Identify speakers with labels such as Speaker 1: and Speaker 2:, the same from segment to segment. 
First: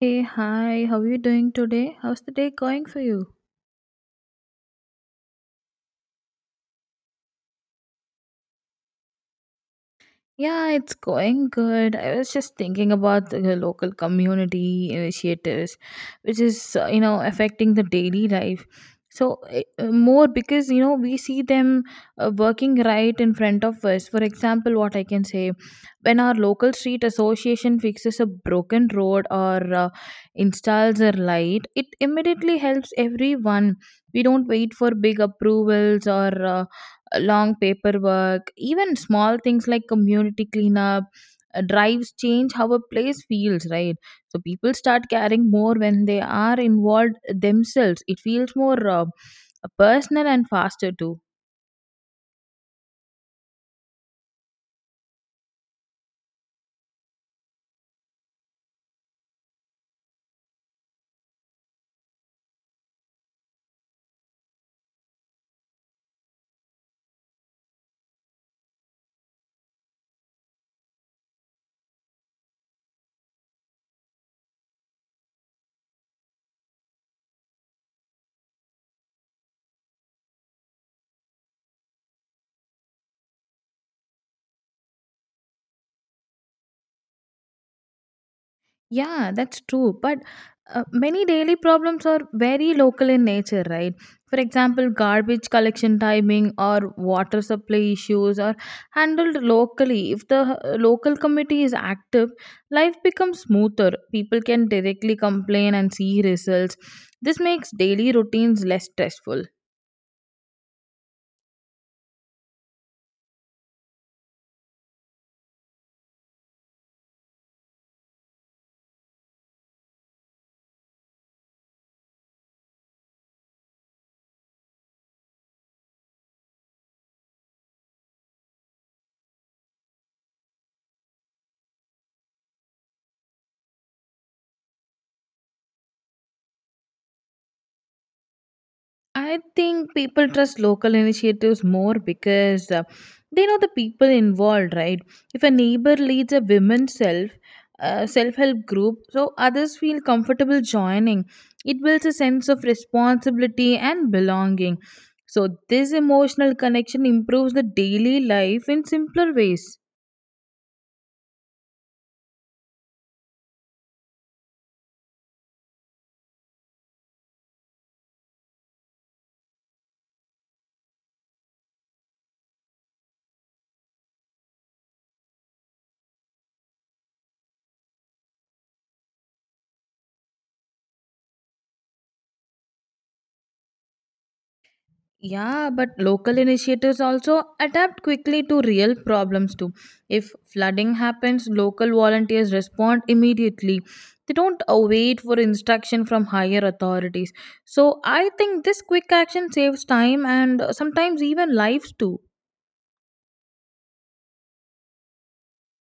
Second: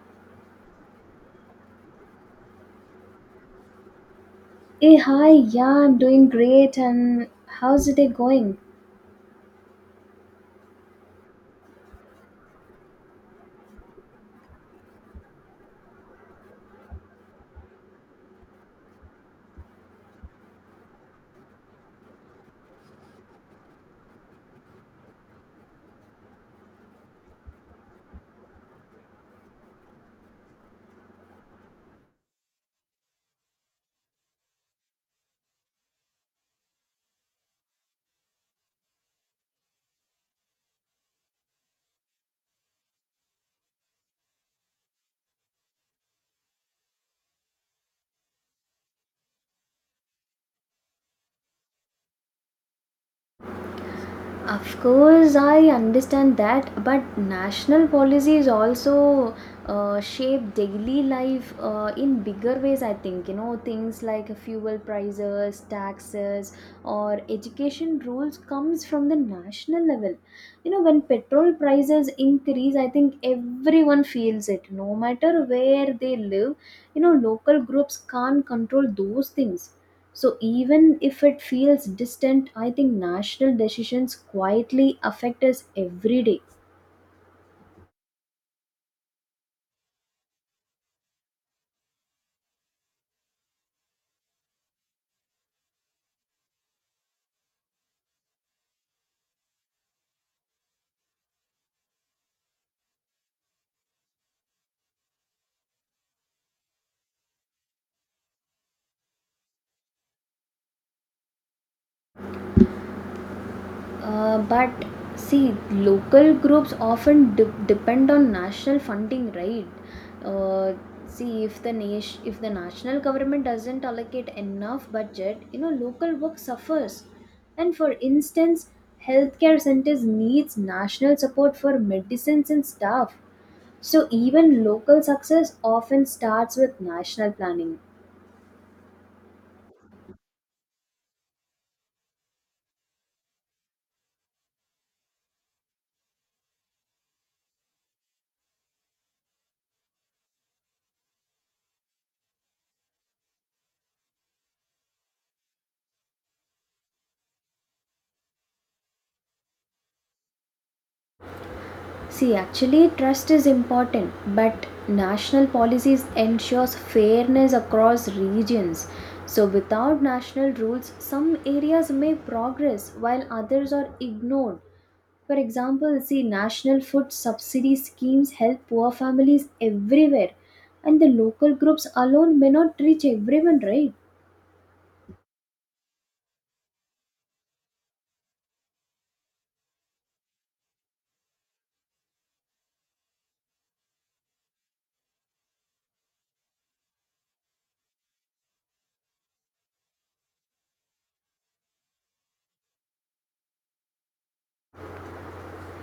Speaker 1: Hey, hi, how are you doing today? How's the day going for you?
Speaker 2: Hey, hi, yeah, I'm doing great, and how's the day going?
Speaker 1: Yeah, it's going good. I was just thinking about the local community initiatives, which is, affecting the daily life. So, more because, we see them working right in front of us. For example, what I can say when our local street association fixes a broken road or installs a light, it immediately helps everyone. We don't wait for big approvals or long paperwork. Even small things like community cleanup drives change how a place feels, right? So people start caring more when they are involved themselves. It feels more personal and faster too.
Speaker 2: Of course, I understand that, but national policies also shape daily life in bigger ways, I think. You know, things like fuel prices, taxes, or education rules comes from the national level. You know, when petrol prices increase, I think everyone feels it. No matter where they live, you know, local groups can't control those things. So even if it feels distant, I think national decisions quietly affect us every day.
Speaker 1: Yeah, that's true. But many daily problems are very local in nature, right? For example, garbage collection timing or water supply issues are handled locally. If the local committee is active, life becomes smoother. People can directly complain and see results. This makes daily routines less stressful.
Speaker 2: But see, local groups often depend on national funding, right? Uh, see, if if the national government doesn't allocate enough budget, you know, local work suffers. And for instance, healthcare centers needs national support for medicines and staff. So even local success often starts with national planning.
Speaker 1: I think people trust local initiatives more because they know the people involved, right? If a neighbor leads a women's self help group, so others feel comfortable joining. It builds a sense of responsibility and belonging. So this emotional connection improves the daily life in simpler ways.
Speaker 2: See, actually trust is important, but national policies ensures fairness across regions. So without national rules, some areas may progress while others are ignored. For example, see, national food subsidy schemes help poor families everywhere and the local groups alone may not reach everyone, right?
Speaker 1: Yeah, but local initiatives also adapt quickly to real problems too. If flooding happens, local volunteers respond immediately. They don't wait for instruction from higher authorities. So I think this quick action saves time and sometimes even lives too.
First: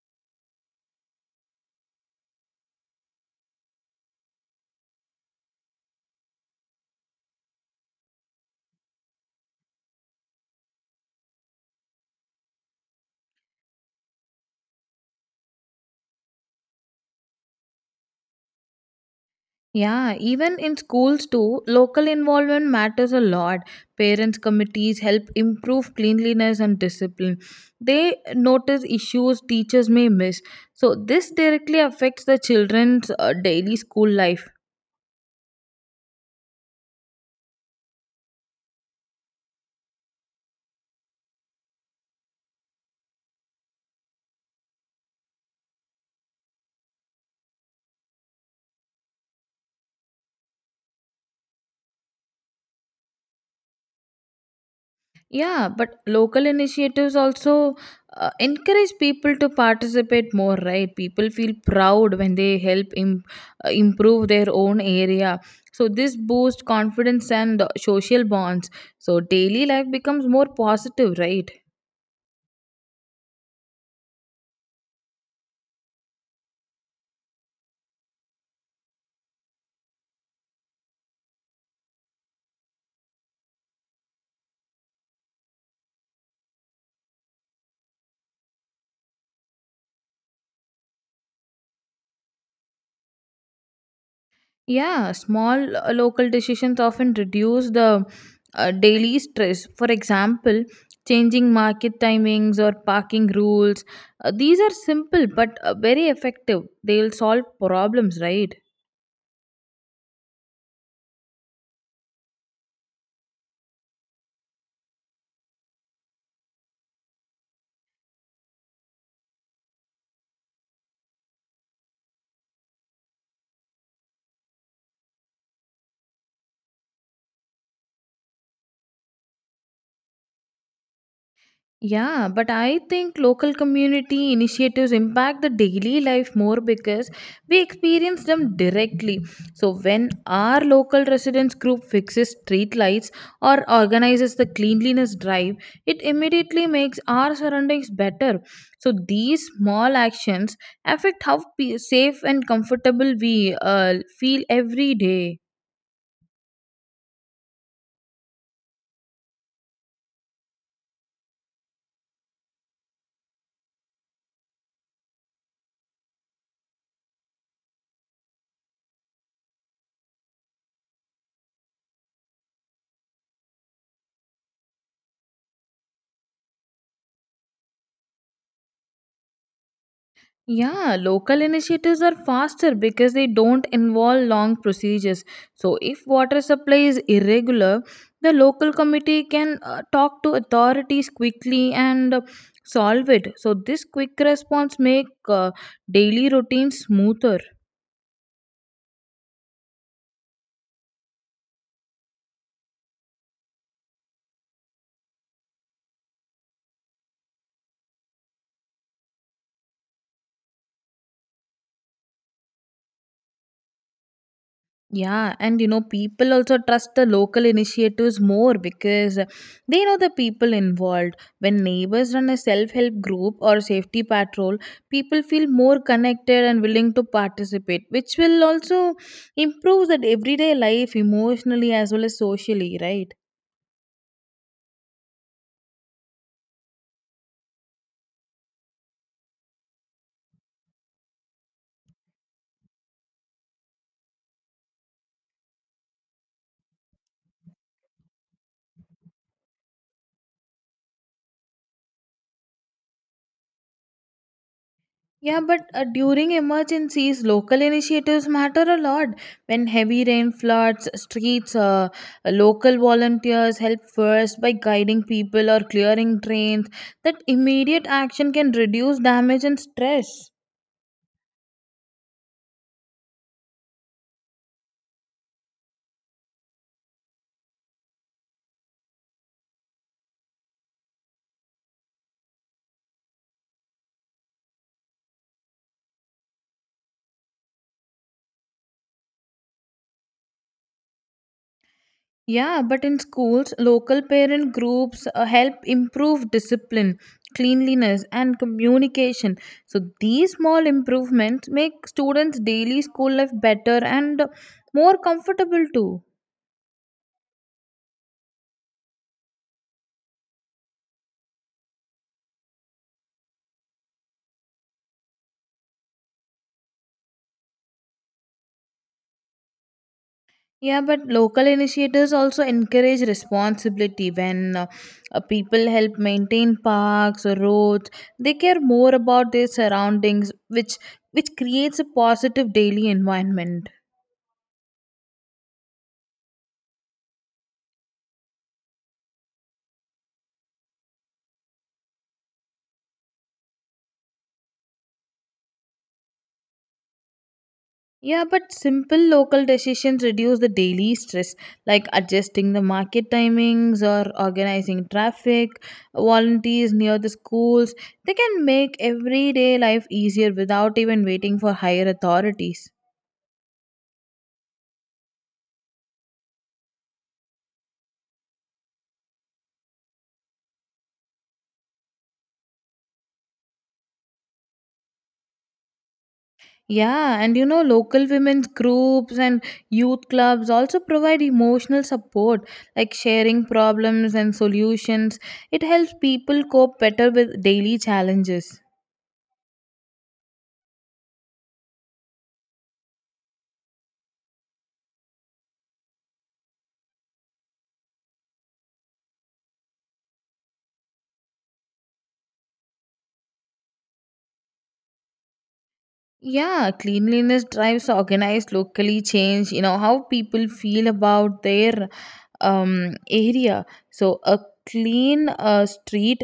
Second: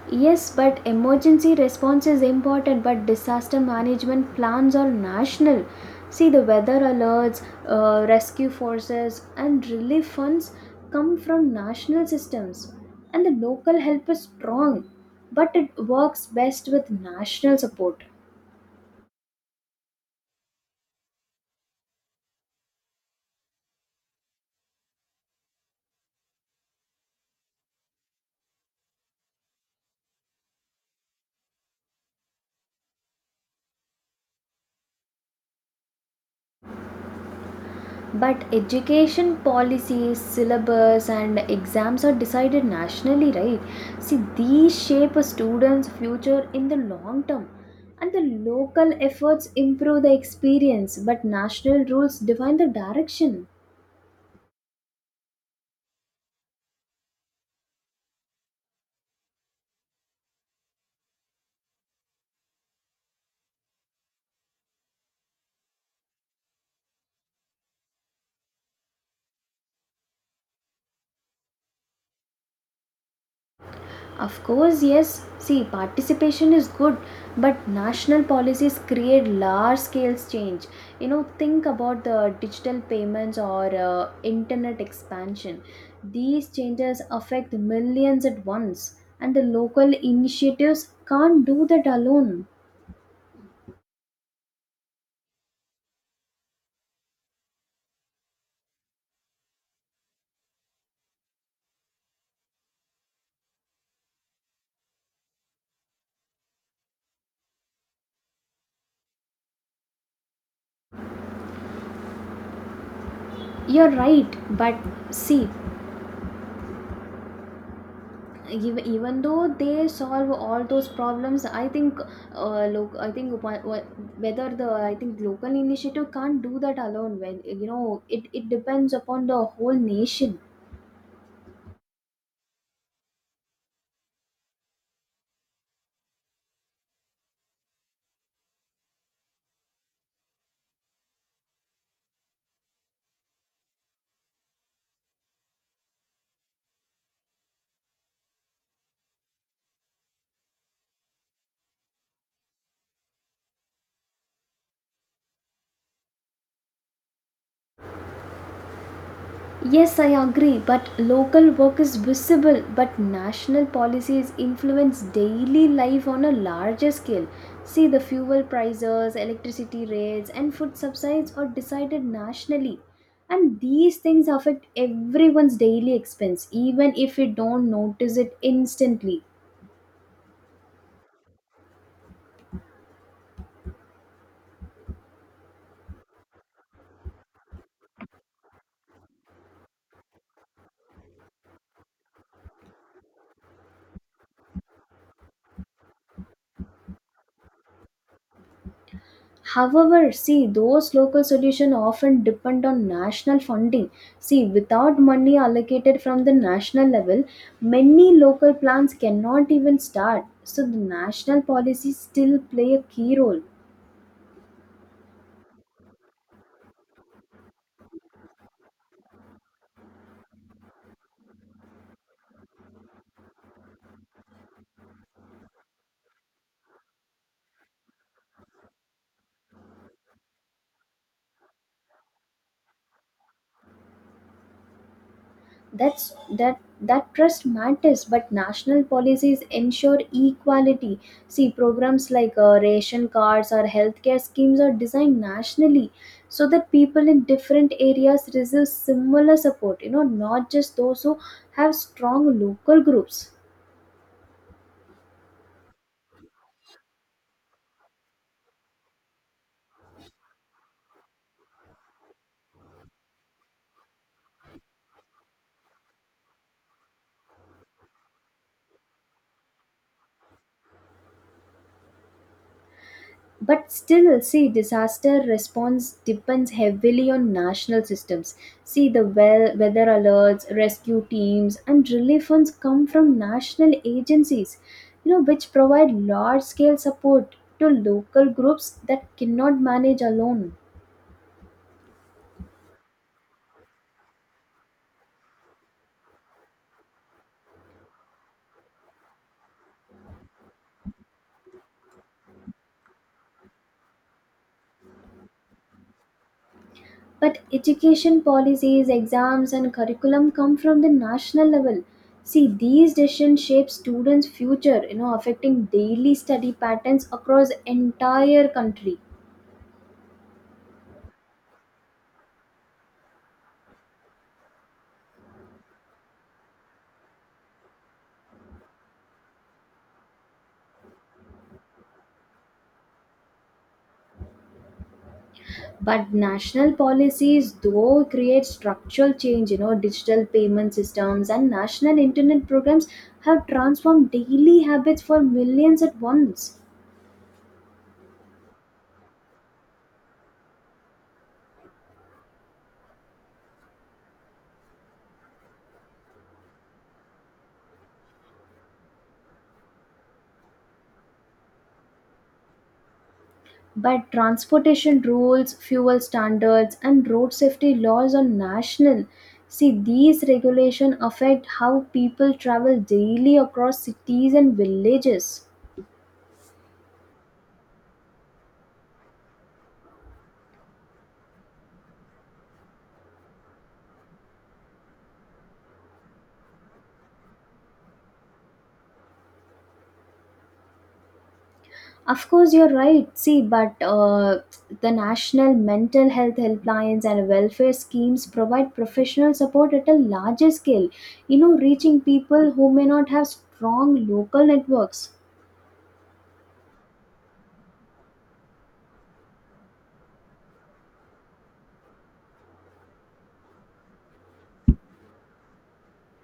Speaker 2: Yes, but emergency response is important, but disaster management plans are national. See, the weather alerts, rescue forces, and relief funds come from national systems, and the local help is strong, but it works best with national support.
Speaker 1: Yeah, even in schools too, local involvement matters a lot. Parents' committees help improve cleanliness and discipline. They notice issues teachers may miss. So this directly affects the children's daily school life.
Speaker 2: But education policies, syllabus, and exams are decided nationally, right? See, these shape a student's future in the long term. And the local efforts improve the experience, but national rules define the direction.
Speaker 1: Yeah, but local initiatives also encourage people to participate more, right? People feel proud when they help improve their own area. So this boosts confidence and social bonds. So daily life becomes more positive, right?
Speaker 2: Of course, yes. See, participation is good, but national policies create large scale change. You know, think about the digital payments or internet expansion. These changes affect millions at once, and the local initiatives can't do that alone.
Speaker 1: Yeah, small local decisions often reduce the daily stress. For example, changing market timings or parking rules. These are simple but very effective. They'll solve problems, right?
Speaker 2: You're right, but see, even though they solve all those problems, I think look I think wha- wha- whether the I think local initiative can't do that alone, well, you know it depends upon the whole nation.
Speaker 1: Yeah, but I think local community initiatives impact the daily life more because we experience them directly. So when our local residents group fixes street lights or organizes the cleanliness drive, it immediately makes our surroundings better. So these small actions affect how safe and comfortable we feel every day.
Speaker 2: Yes, I agree, but local work is visible, but national policies influence daily life on a larger scale. See, the fuel prices, electricity rates, and food subsidies are decided nationally. And these things affect everyone's daily expense, even if we don't notice it instantly.
Speaker 1: Yeah, local initiatives are faster because they don't involve long procedures. So if water supply is irregular, the local committee can talk to authorities quickly and solve it. So this quick response make daily routine smoother.
Speaker 2: However, see, those local solutions often depend on national funding. See, without money allocated from the national level, many local plans cannot even start. So, the national policies still play a key role.
Speaker 1: Yeah, and you know, people also trust the local initiatives more because they know the people involved. When neighbors run a self help group or safety patrol, people feel more connected and willing to participate, which will also improve that everyday life emotionally as well as socially, right?
Speaker 2: That's that trust matters, but national policies ensure equality. See, programs like ration cards or healthcare schemes are designed nationally so that people in different areas receive similar support, you know, not just those who have strong local groups.
Speaker 1: Yeah, but during emergencies, local initiatives matter a lot. When heavy rain floods streets, local volunteers help first by guiding people or clearing drains. That immediate action can reduce damage and stress.
Speaker 2: But still, see, disaster response depends heavily on national systems. See, the weather alerts, rescue teams, and relief funds come from national agencies, you know, which provide large-scale support to local groups that cannot manage alone.
Speaker 1: Yeah, but in schools, local parent groups help improve discipline, cleanliness, and communication. So these small improvements make students' daily school life better and more comfortable too.
Speaker 2: But education policies, exams, and curriculum come from the national level. See, these decisions shape students' future, you know, affecting daily study patterns across entire country.
Speaker 1: Yeah, but local initiators also encourage responsibility when people help maintain parks or roads. They care more about their surroundings, which creates a positive daily environment.
Speaker 2: But national policies though create structural change, you know, digital payment systems and national internet programs have transformed daily habits for millions at once.
Speaker 1: Yeah, but simple local decisions reduce the daily stress, like adjusting the market timings or organizing traffic. Volunteers near the schools, they can make everyday life easier without even waiting for higher authorities.
Speaker 2: But transportation rules, fuel standards, and road safety laws are national. See, these regulations affect how people travel daily across cities and villages.
Speaker 1: Yeah, and you know, local women's groups and youth clubs also provide emotional support, like sharing problems and solutions. It helps people cope better with daily challenges.
Speaker 2: Of course, you're right. See, but the national mental health helplines and welfare schemes provide professional support at a larger scale, you know, reaching people who may not have strong local networks.
Speaker 1: Yeah, cleanliness drives organized locally change, you know, how people feel about their area. So a clean street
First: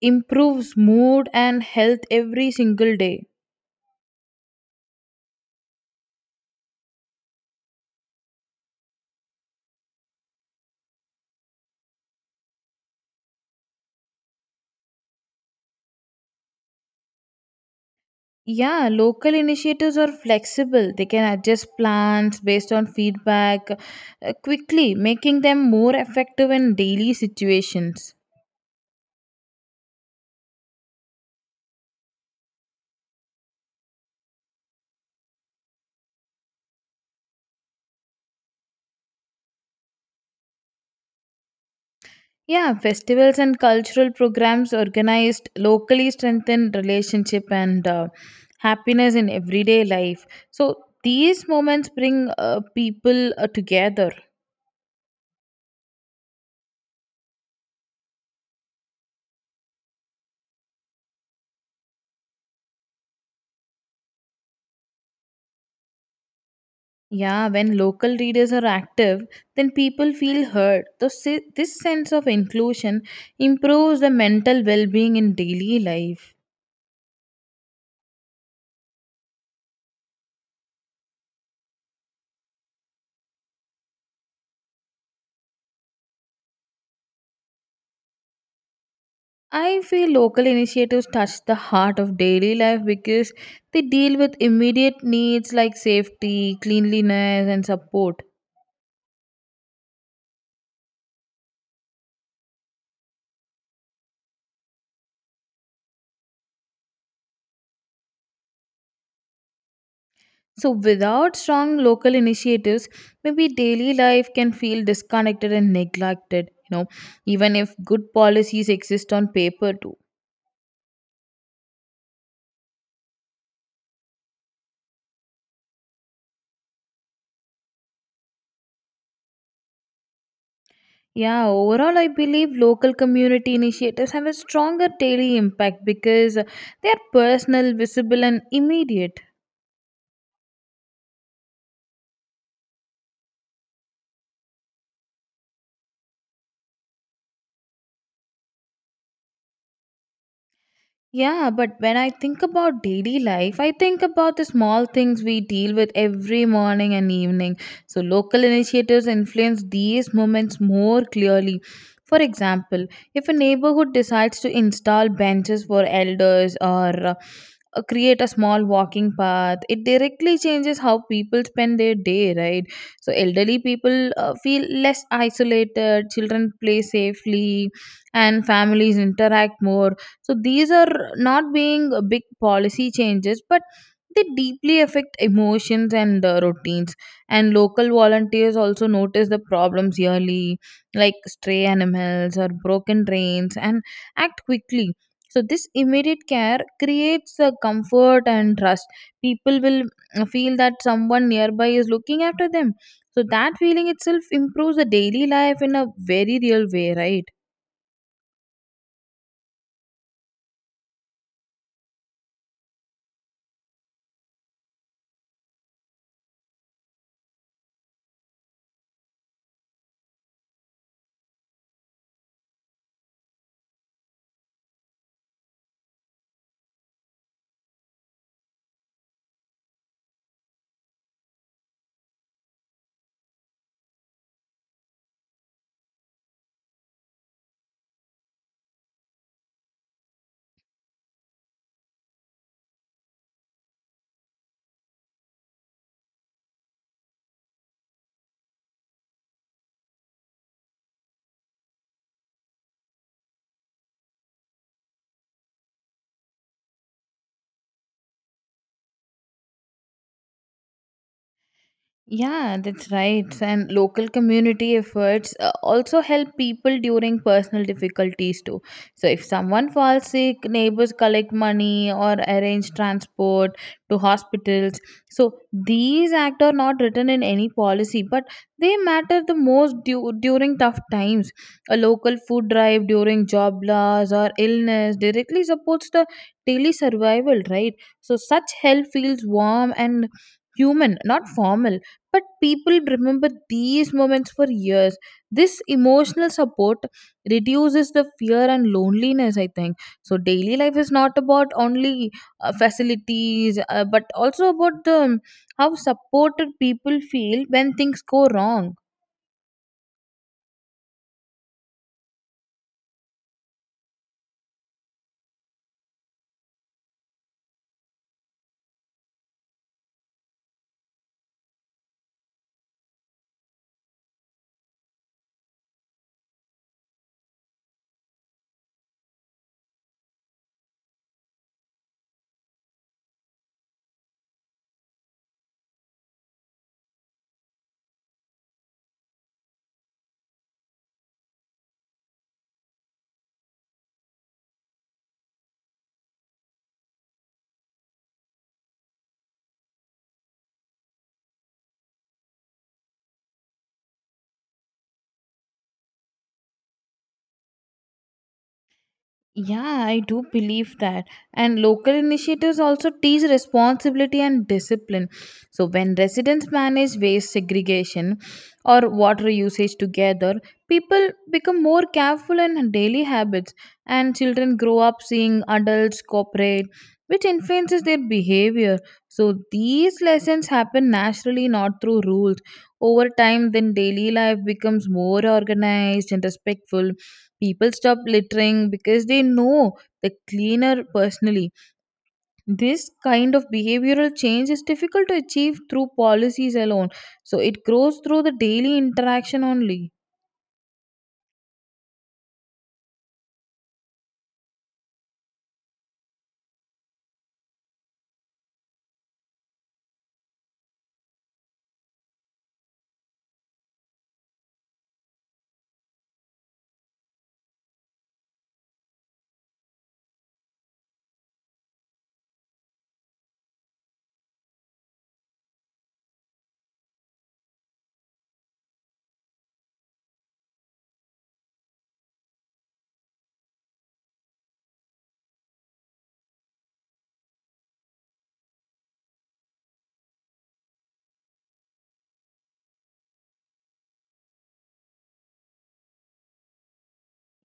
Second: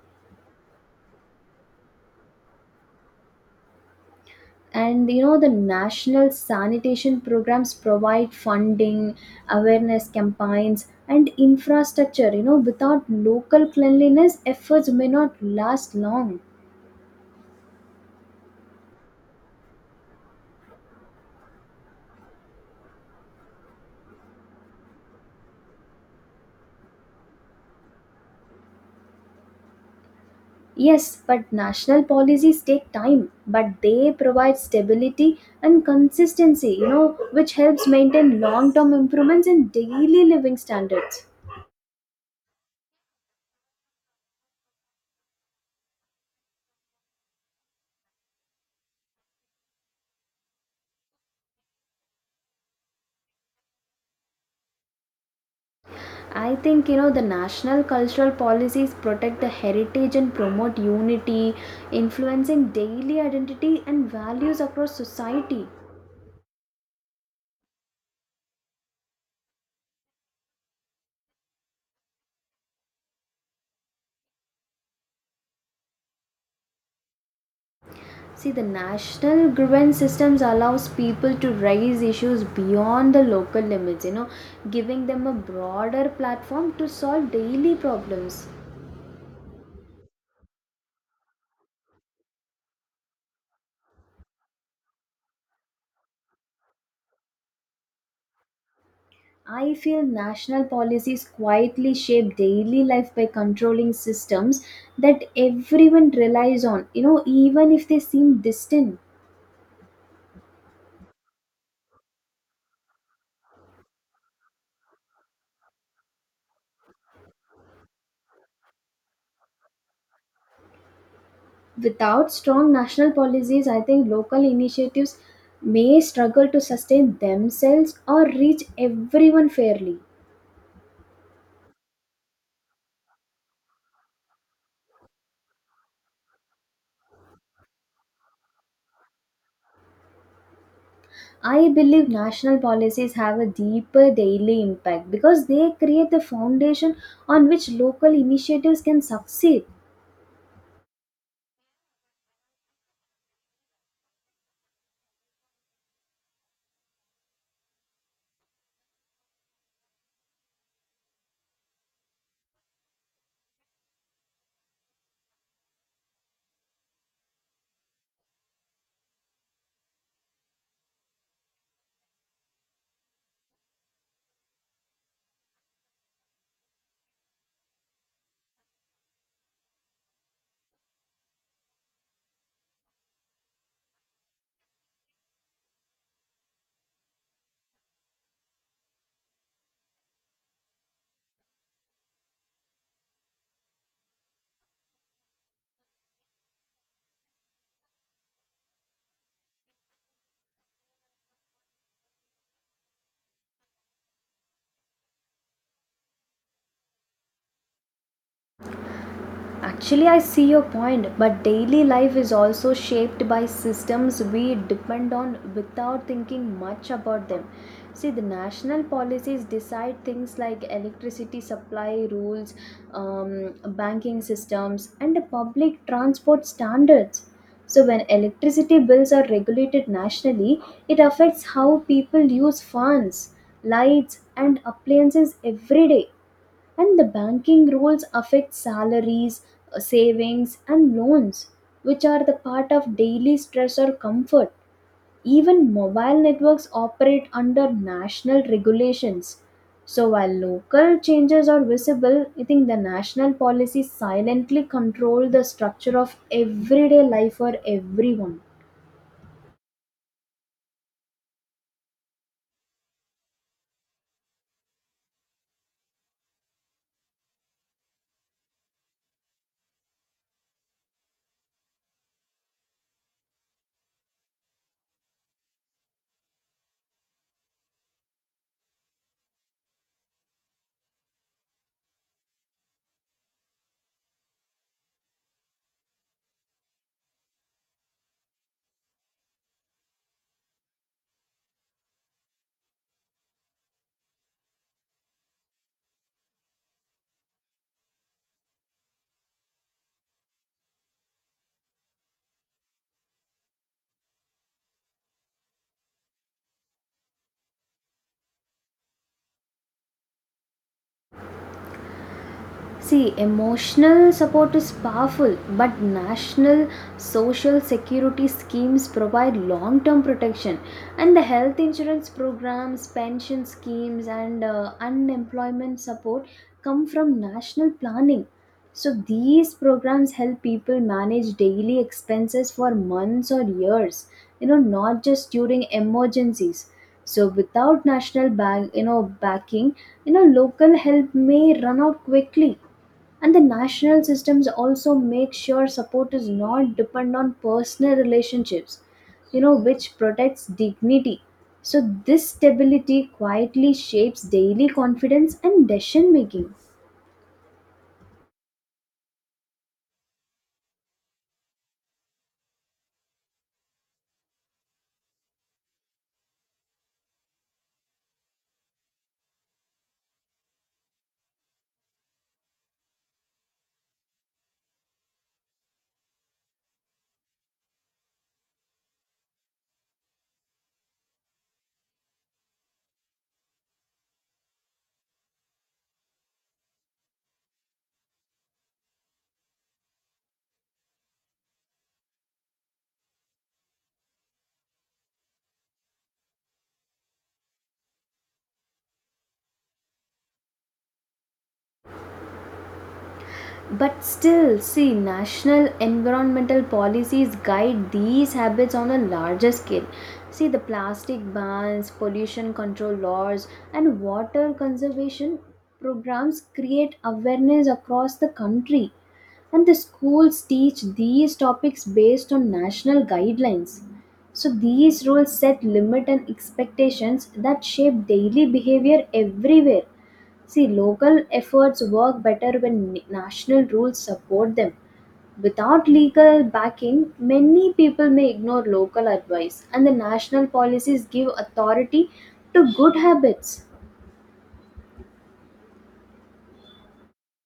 Speaker 1: improves mood and health every single day.
Speaker 2: And you know, the national sanitation programs provide funding, awareness campaigns, and infrastructure. You know, without local cleanliness, efforts may not last long.
Speaker 1: Yeah, local initiatives are flexible. They can adjust plans based on feedback quickly, making them more effective in daily situations.
Speaker 2: Yes, but national policies take time, but they provide stability and consistency, you know, which helps maintain long term improvements in daily living standards.
Speaker 1: Yeah, festivals and cultural programs organized locally strengthen relationship and happiness in everyday life. So these moments bring people together.
Speaker 2: I think, you know, the national cultural policies protect the heritage and promote unity, influencing daily identity and values across society.
Speaker 1: Yeah, when local readers are active, then people feel heard. So this sense of inclusion improves the mental well being in daily life.
Speaker 2: See, the national grievance systems allows people to raise issues beyond the local limits, you know, giving them a broader platform to solve daily problems.
Speaker 1: I feel local initiatives touch the heart of daily life because they deal with immediate needs like safety, cleanliness, and support.
Speaker 2: I feel national policies quietly shape daily life by controlling systems that everyone relies on, you know, even if they seem distant.
Speaker 1: So without strong local initiatives, maybe daily life can feel disconnected and neglected. You know, even if good policies exist on paper too.
Speaker 2: Without strong national policies, I think local initiatives may struggle to sustain themselves or reach everyone fairly.
Speaker 1: Yeah, overall, I believe local community initiatives have a stronger daily impact because they are personal, visible, and immediate.
Speaker 2: I believe national policies have a deeper daily impact because they create the foundation on which local initiatives can succeed.
Speaker 1: Yeah, but when I think about daily life, I think about the small things we deal with every morning and evening. So local initiatives influence these moments more clearly. For example, if a neighborhood decides to install benches for elders or create a small walking path, it directly changes how people spend their day, right? So elderly people feel less isolated, children play safely, and families interact more. So these are not being big policy changes, but they deeply affect emotions and routines. And local volunteers also notice the problems yearly, like stray animals or broken drains, and act quickly. So this immediate care creates a comfort and trust. People will feel that someone nearby is looking after them. So that feeling itself improves the daily life in a very real way, right?
Speaker 2: Actually, I see your point, but daily life is also shaped by systems we depend on without thinking much about them. See, the national policies decide things like electricity supply rules, um, banking systems, and the public transport standards. So, when electricity bills are regulated nationally, it affects how people use fans, lights, and appliances every day, and the banking rules affect salaries, savings, and loans, which are the part of daily stress or comfort. Even mobile networks operate under national regulations. So while local changes are visible, I think the national policies silently control the structure of everyday life for everyone.
Speaker 1: Yeah, that's right. And local community efforts also help people during personal difficulties too. So if someone falls sick, neighbors collect money or arrange transport to hospitals. So these acts are not written in any policy, but they matter the most during tough times. A local food drive during job loss or illness directly supports the daily survival, right? So such help feels warm and human, not formal, but people remember these moments for years. This emotional support reduces the fear and loneliness, I think. So daily life is not about only facilities, but also about the how supported people feel when things go wrong.
Speaker 2: See, emotional support is powerful, but national social security schemes provide long term protection, and the health insurance programs, pension schemes, and unemployment support come from national planning. So, these programs help people manage daily expenses for months or years, you know, not just during emergencies. So, without national bank, you know, backing, you know, local help may run out quickly, and the national systems also make sure support is not depend on personal relationships, you know, which protects dignity. So this stability quietly shapes daily confidence and decision making.
Speaker 1: Yeah, I do believe that. And local initiatives also teach responsibility and discipline. So when residents manage waste segregation or water usage together, people become more careful in daily habits, and children grow up seeing adults cooperate, which influences their behavior. So these lessons happen naturally, not through rules. Over time, then daily life becomes more organized and respectful. People stop littering because they know the cleaner personally. This kind of behavioral change is difficult to achieve through policies alone, so it grows through the daily interaction only.
Speaker 2: But still, see, national environmental policies guide these habits on a larger scale. See, the plastic bans, pollution control laws, and water conservation programs create awareness across the country. And the schools teach these topics based on national guidelines. So, these rules set limit and expectations that shape daily behavior everywhere. See, local efforts work better when national rules support them. Without legal backing, many people may ignore local advice, and the national policies give authority to good habits.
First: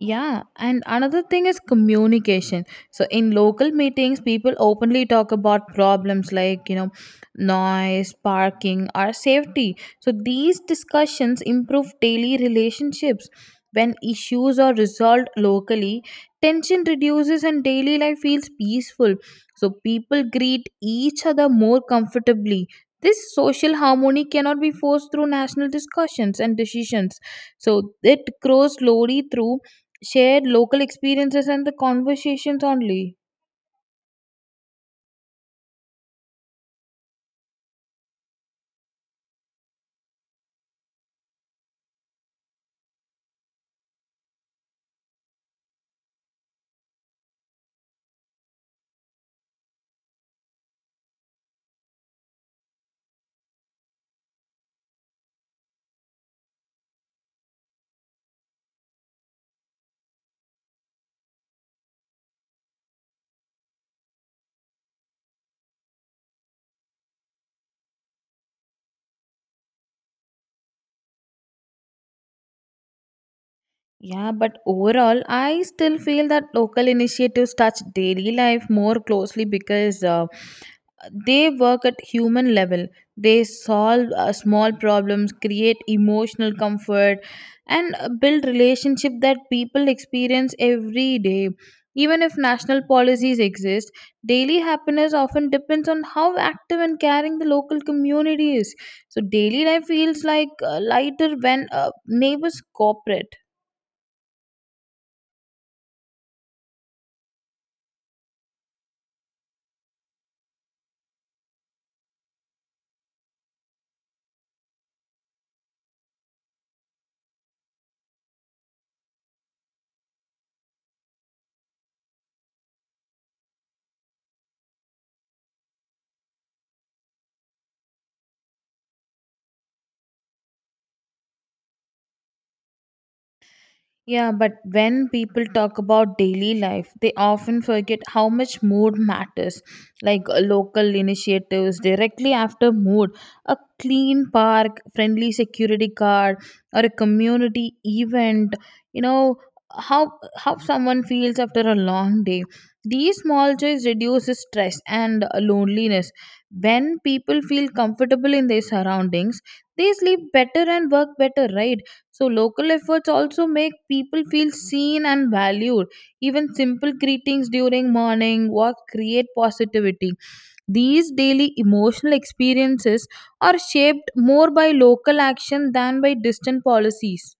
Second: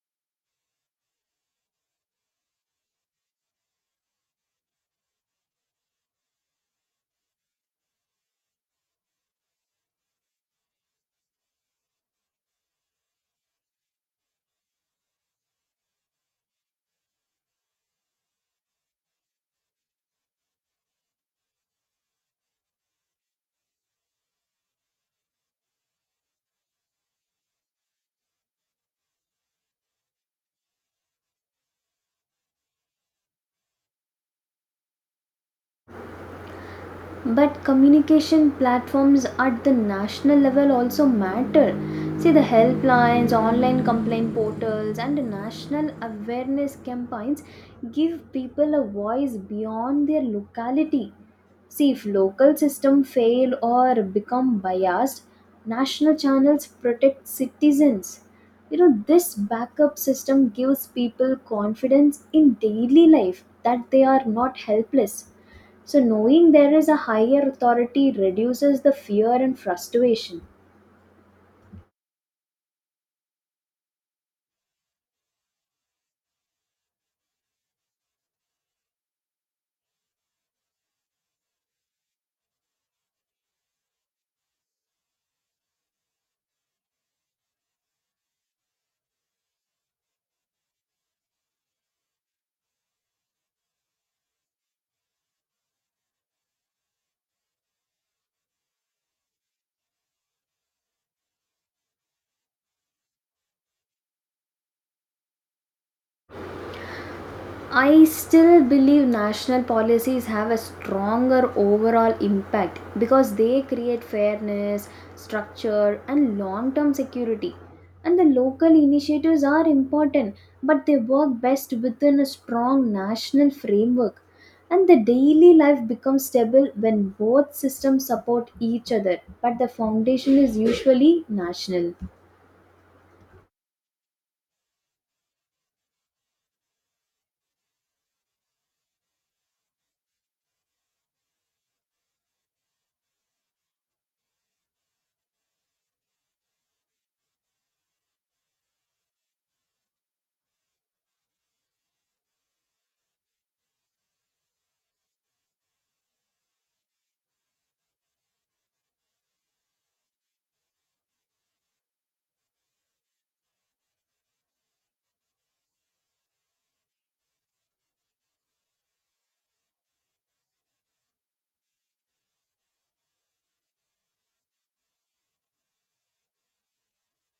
Speaker 1: Yeah, and another thing is communication. So in local meetings, people openly talk about problems like, you know, noise, parking, or safety. So these discussions improve daily relationships. When issues are resolved locally, tension reduces and daily life feels peaceful. So people greet each other more comfortably. This social harmony cannot be forced through national discussions and decisions. So it grows slowly through shared local experiences and the conversations only.
Speaker 2: But communication platforms at the national level also matter. See, the helplines, online complaint portals, and national awareness campaigns give people a voice beyond their locality. See, if local system fail or become biased, national channels protect citizens. You know, this backup system gives people confidence in daily life that they are not helpless. So, knowing there is a higher authority reduces the fear and frustration.
Speaker 1: Yeah, but overall, I still feel that local initiatives touch daily life more closely because they work at human level. They solve small problems, create emotional comfort, and build relationship that people experience every day. Even if national policies exist, daily happiness often depends on how active and caring the local community is. So daily life feels like lighter when neighbors cooperate.
Speaker 2: I still believe national policies have a stronger overall impact because they create fairness, structure, and long term security. And the local initiatives are important, but they work best within a strong national framework. And the daily life becomes stable when both systems support each other, but the foundation is usually national.
Speaker 1: Yeah, but when people talk about daily life, they often forget how much mood matters. Like local initiatives directly after mood, a clean park, friendly security guard, or a community event. You know how someone feels after a long day. These small joys reduces stress and loneliness. When people feel comfortable in their surroundings, they sleep better and work better, right? So local efforts also make people feel seen and valued. Even simple greetings during morning walk create positivity. These daily emotional experiences are shaped more by local action than by distant policies.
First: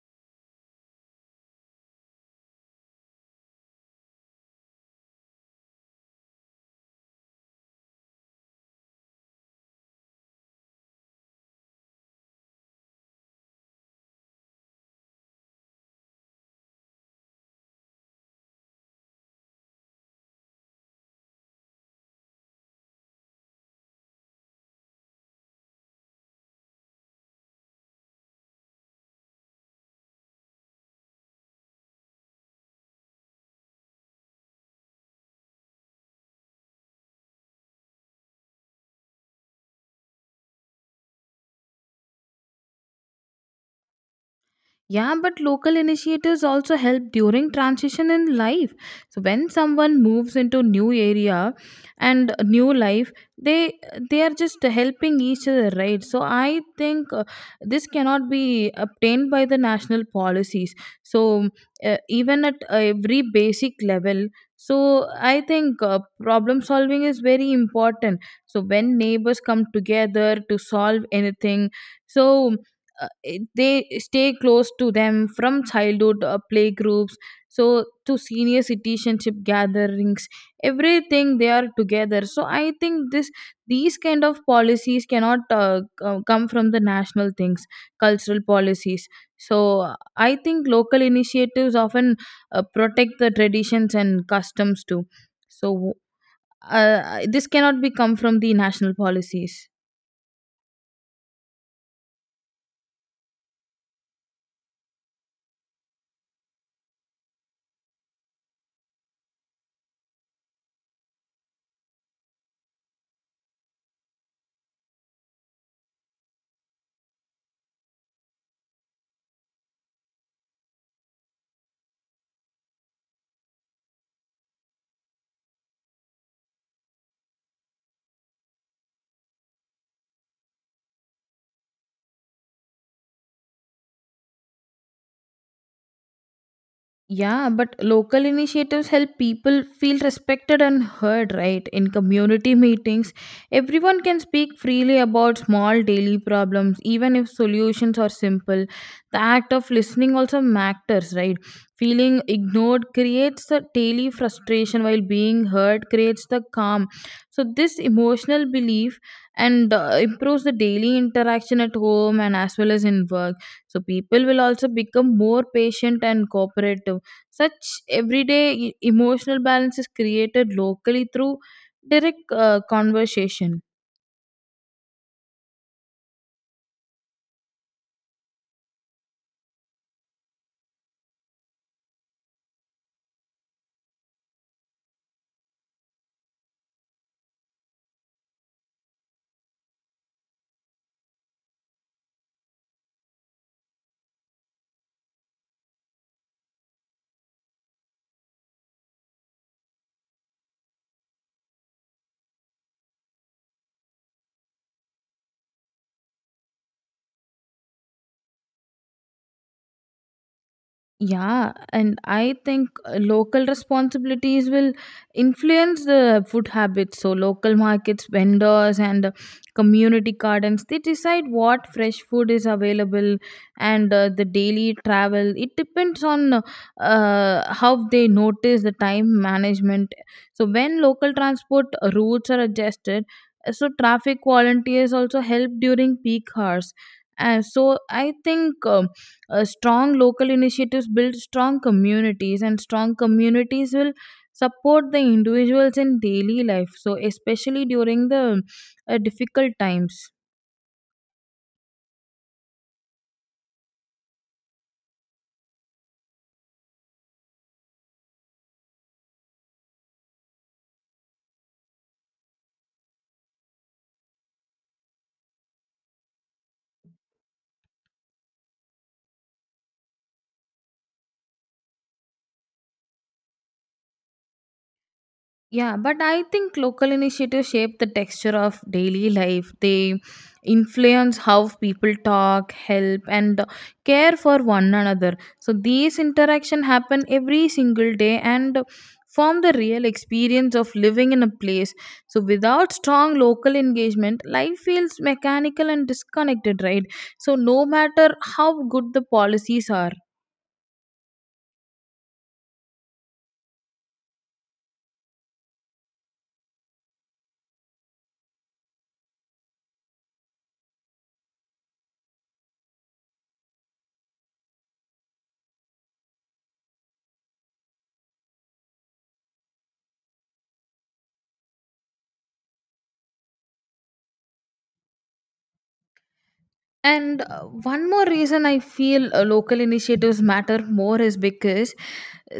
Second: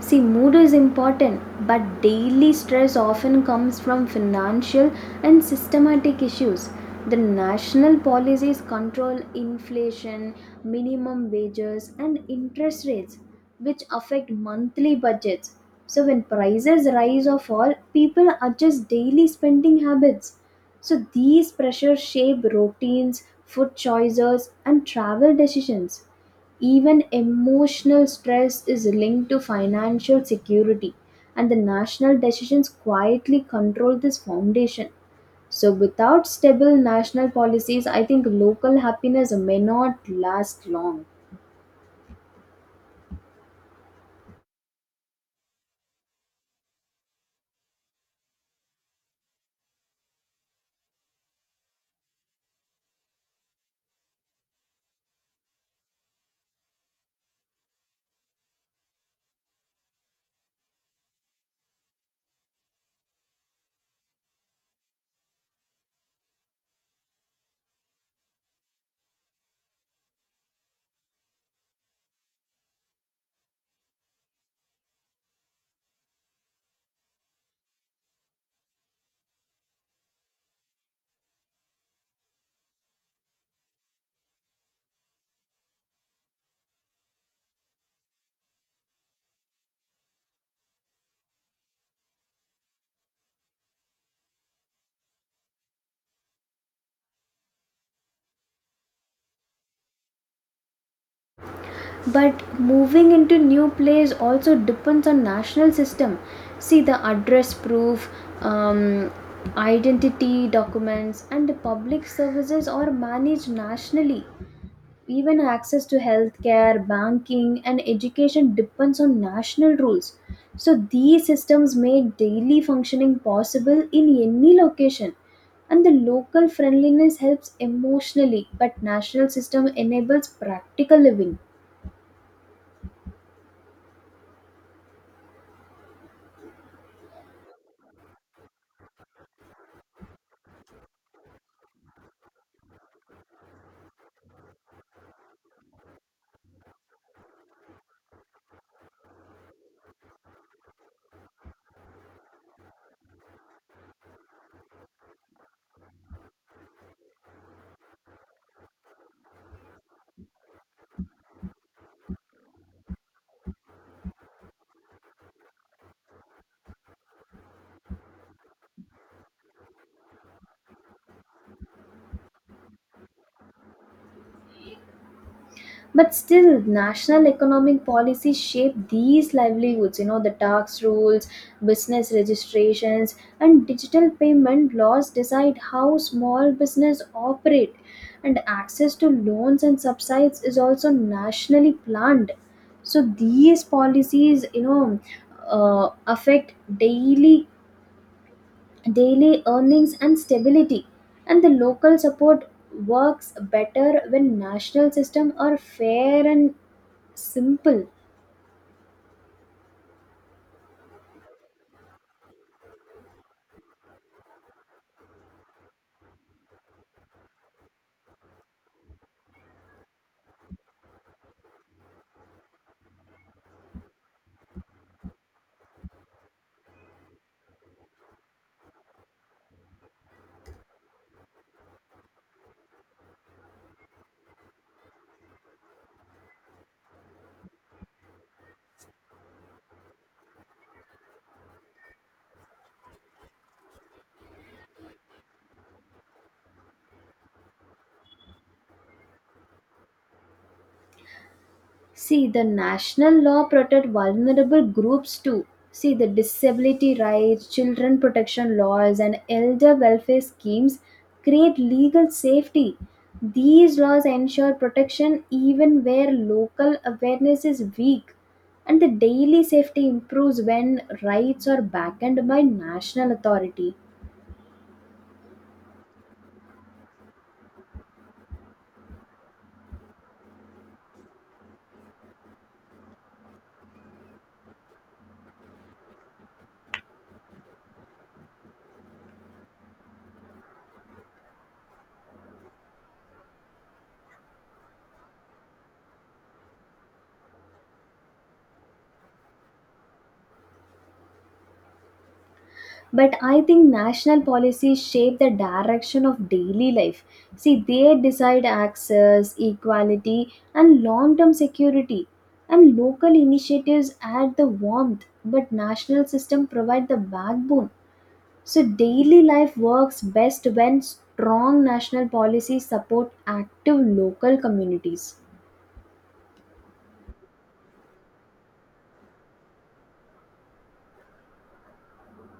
Speaker 2: See, mood is important, but daily stress often comes from financial and systematic issues. The national policies control inflation, minimum wages, and interest rates, which affect monthly budgets. So, when prices rise or fall, people adjust daily spending habits. So, these pressures shape routines, food choices, and travel decisions. Even emotional stress is linked to financial security, and the national decisions quietly control this foundation. So, without stable national policies, I think local happiness may not last long.
Speaker 1: Yeah, but local initiatives also help during transition in life. So when someone moves into new area and new life, they they are just helping each other, right? So I think this cannot be obtained by the national policies. So even at every basic level, so I think problem solving is very important. So when neighbors come together to solve anything, so uh, they stay close to them from childhood play groups, so to senior citizenship gatherings, everything they are together. So I think this these kind of policies cannot come from the national things, cultural policies. So uh, I think local initiatives often protect the traditions and customs too. So uh, this cannot be come from the national policies.
Speaker 2: But moving into new place also depends on national system. See the address proof, um, identity documents, and the public services are managed nationally. Even access to healthcare, banking, and education depends on national rules. So these systems make daily functioning possible in any location. And the local friendliness helps emotionally, but national system enables practical living.
Speaker 1: Yeah, but local initiatives help people feel respected and heard, right? In community meetings, everyone can speak freely about small daily problems, even if solutions are simple. The act of listening also matters, right? Feeling ignored creates the daily frustration, while being heard creates the calm. So this emotional belief and improves the daily interaction at home and as well as in work. So people will also become more patient and cooperative. Such everyday emotional balance is created locally through direct conversation.
Speaker 2: But still, national economic policies shape these livelihoods, you know, the tax rules, business registrations, and digital payment laws decide how small business operate. And access to loans and subsidies is also nationally planned. So these policies, you know, affect daily earnings and stability, and the local support works better when national system are fair and simple.
Speaker 1: Yeah, and I think local responsibilities will influence the food habits. So local markets, vendors, and community gardens, they decide what fresh food is available, and the daily travel. It depends on how they notice the time management. So when local transport routes are adjusted, so traffic volunteers also help during peak hours. And so I think. Strong local initiatives build strong communities, and strong communities will support the individuals in daily life. So especially during the difficult times.
Speaker 2: See, the national law protect vulnerable groups too. See, the disability rights, children protection laws, and elder welfare schemes create legal safety. These laws ensure protection even where local awareness is weak, and the daily safety improves when rights are backed by national authority.
Speaker 1: Yeah, but I think local initiatives shape the texture of daily life. They influence how people talk, help, and care for one another. So these interaction happen every single day and form the real experience of living in a place. So without strong local engagement, life feels mechanical and disconnected, right? So no matter how good the policies are.
Speaker 2: But I think national policies shape the direction of daily life. See, they decide access, equality, and long term security. And local initiatives add the warmth, but national system provide the backbone. So daily life works best when strong national policies support active local communities.
Speaker 1: And one more reason I feel local initiatives matter more is because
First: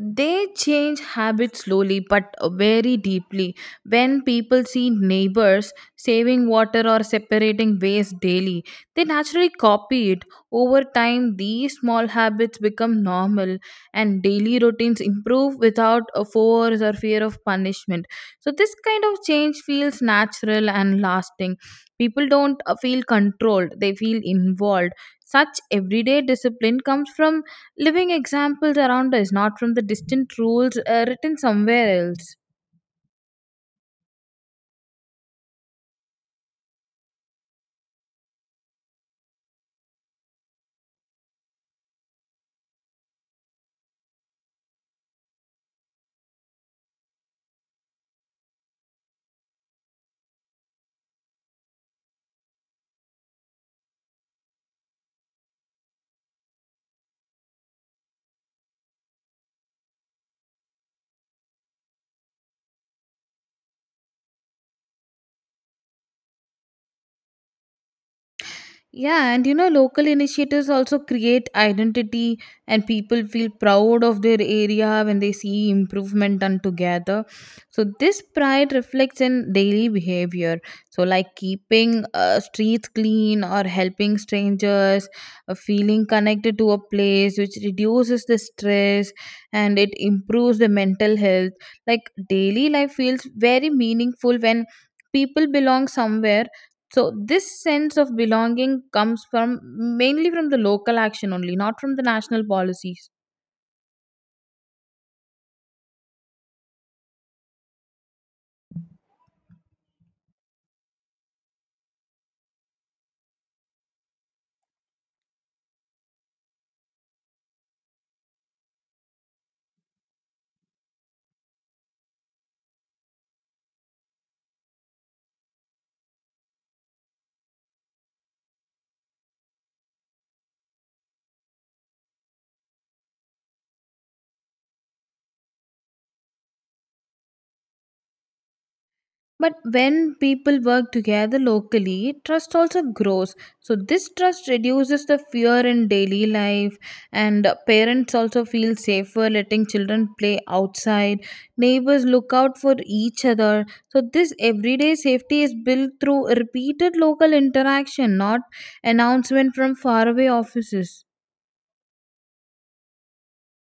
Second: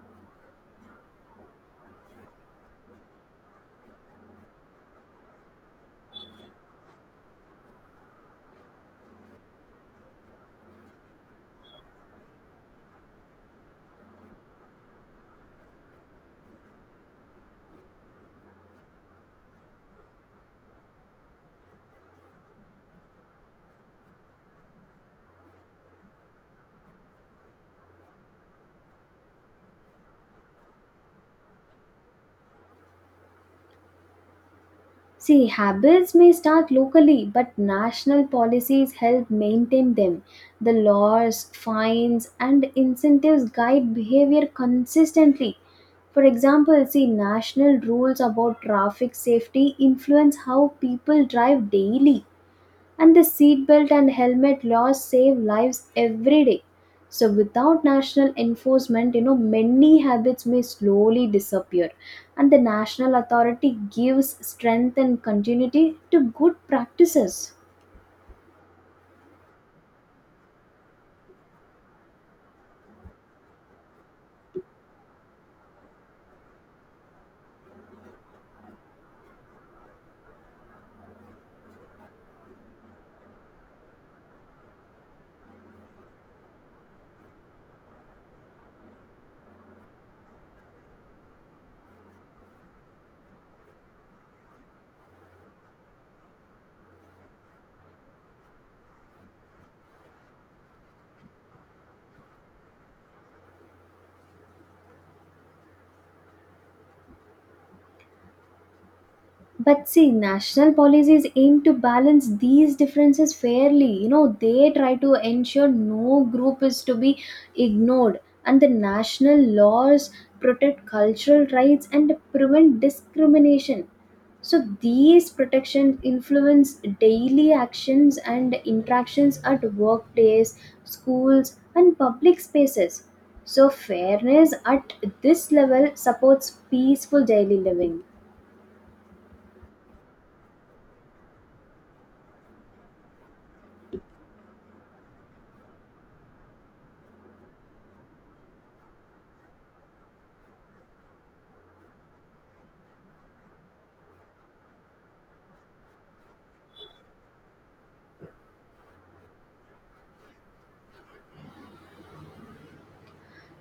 Speaker 1: they change habits slowly but very deeply. When people see neighbors saving water or separating waste daily, they naturally copy it. Over time, these small habits become normal and daily routines improve without a force or fear of punishment. So this kind of change feels natural and lasting. People don't feel controlled, they feel involved. Such everyday discipline comes from living examples around us, not from the distant rules written somewhere else.
Speaker 2: See, habits may start locally, but national policies help maintain them. The laws, fines, and incentives guide behavior consistently. For example, see, national rules about traffic safety influence how people drive daily, and the seatbelt and helmet laws save lives every day. So, without national enforcement, you know, many habits may slowly disappear, and the national authority gives strength and continuity to good practices.
Speaker 1: Yeah, and you know, local initiatives also create identity, and people feel proud of their area when they see improvement done together. So this pride reflects in daily behavior. So like keeping streets clean or helping strangers, feeling connected to a place, which reduces the stress and it improves the mental health. Like daily life feels very meaningful when people belong somewhere. So this sense of belonging comes from mainly from the local action only, not from the national policies.
Speaker 2: But see, national policies aim to balance these differences fairly. You know, they try to ensure no group is to be ignored, and the national laws protect cultural rights and prevent discrimination. So, these protections influence daily actions and interactions at workdays, schools, and public spaces. So, fairness at this level supports peaceful daily living.
Speaker 1: But when people work together locally, trust also grows. So this trust reduces the fear in daily life, and parents also feel safer letting children play outside. Neighbors look out for each other. So this everyday safety is built through repeated local interaction, not announcement from faraway offices.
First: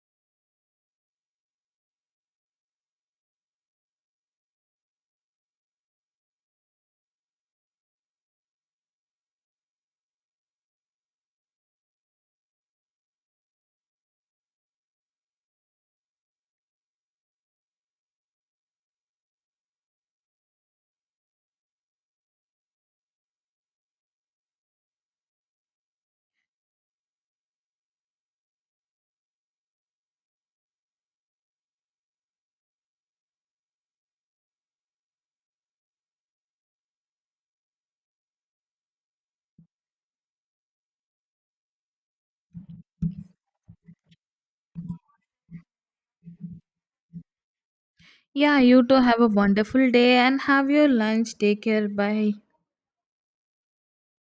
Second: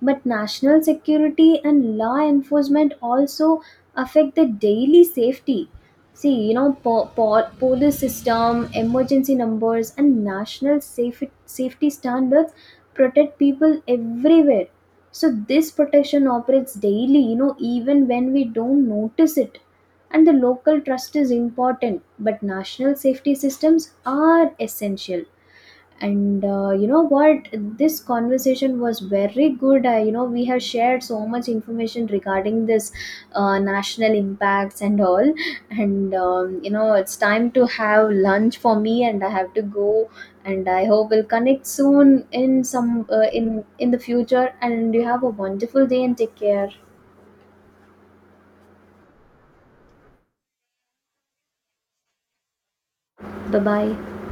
Speaker 2: But national security and law enforcement also affect the daily safety. See, you know, police system, emergency numbers, and national safety standards protect people everywhere. So this protection operates daily, you know, even when we don't notice it, and the local trust is important, but national safety systems are essential. And you know what, this conversation was very good. You know, we have shared so much information regarding this national impacts and all. And you know, it's time to have lunch for me and I have to go, and I hope we'll connect soon in some in the future, and you have a wonderful day and take care.
Speaker 1: Yeah, you too have a wonderful day and have your lunch. Take care. Bye.
Speaker 2: Bye bye.